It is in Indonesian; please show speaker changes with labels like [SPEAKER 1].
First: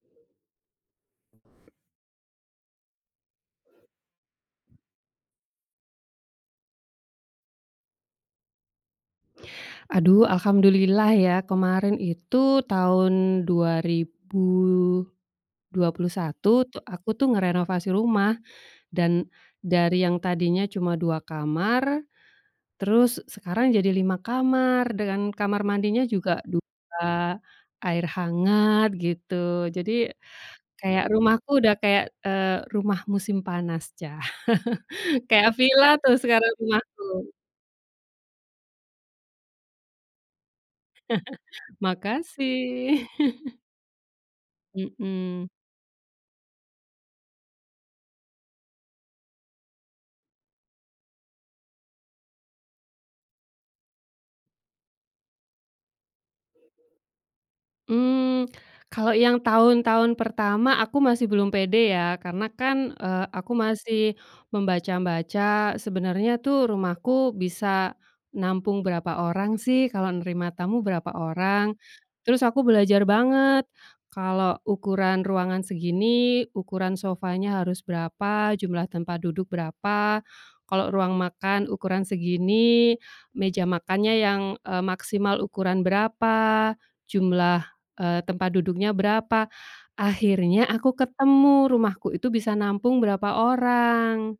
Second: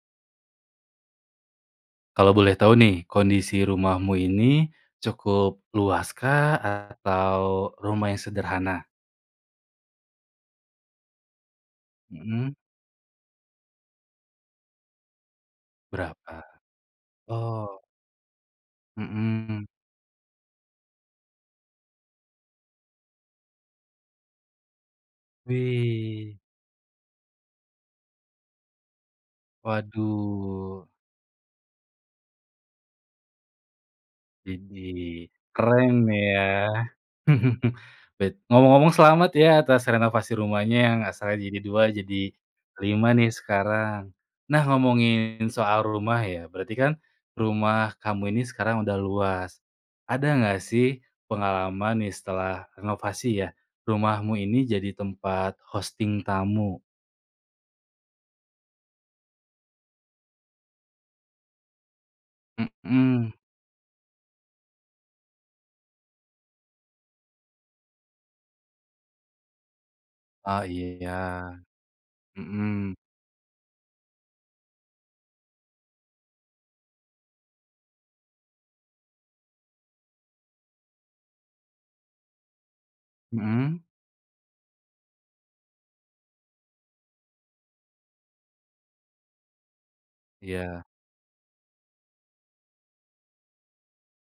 [SPEAKER 1] Kalau boleh tahu nih, kondisi rumahmu ini cukup luaskah? Atau rumah yang sederhana?
[SPEAKER 2] Aduh, alhamdulillah ya. Kemarin itu,
[SPEAKER 1] Mhm.
[SPEAKER 2] tahun dua ribu dua puluh
[SPEAKER 1] Berapa?
[SPEAKER 2] satu, tu aku tuh
[SPEAKER 1] Oh.
[SPEAKER 2] ngerenovasi rumah. Dan
[SPEAKER 1] Mhm.
[SPEAKER 2] dari yang tadinya cuma 2 kamar, terus se sekarang jadi 5 kamar, dengan kamar mandinya
[SPEAKER 1] Wih.
[SPEAKER 2] juga 2 air hangat gitu, jadi
[SPEAKER 1] Waduh.
[SPEAKER 2] kayak rumahku udah kayak, eee, rumah musim panas, cah,
[SPEAKER 1] Idih,
[SPEAKER 2] kayak vila
[SPEAKER 1] keren
[SPEAKER 2] tuh sekarang
[SPEAKER 1] ya.
[SPEAKER 2] rumahku.
[SPEAKER 1] Bet ngomong-ngomong selamat ya atas renovasi rumahnya, yang asalnya jadi 2 jadi
[SPEAKER 2] Makasih.
[SPEAKER 1] 5 nih sekarang. Nah, ngomongin
[SPEAKER 2] Mhm.
[SPEAKER 1] soal rumah ya, berarti kan, rumah kamu ini sekarang udah luas. Ada enggak sih, pengalaman nih, setelah renovasi ya, rumahmu ini jadi tempat hosting tamu?
[SPEAKER 2] Mmm, kalau yang tahun-tahun pertama, aku masih belum pede ya. Karena kan, eee,
[SPEAKER 1] Mhm.
[SPEAKER 2] aku masih membaca-baca, sebenarnya tuh rumahku bisa nampung berapa orang sih, kalau nerima
[SPEAKER 1] Ah,
[SPEAKER 2] tamu berapa
[SPEAKER 1] iya,
[SPEAKER 2] orang. Terus aku
[SPEAKER 1] mhm.
[SPEAKER 2] belajar banget, kalo ukuran ruangan segini, ukuran sofanya harus berapa, jumlah tempat duduk berapa. Kalo ruang makan ukuran segini, meja
[SPEAKER 1] Mhm.
[SPEAKER 2] makannya yang, eee, maksimal ukuran berapa, jumlah, eee, tempat duduknya berapa. Akhirnya
[SPEAKER 1] Iya.
[SPEAKER 2] aku ketemu, rumahku itu bisa nampung berapa orang.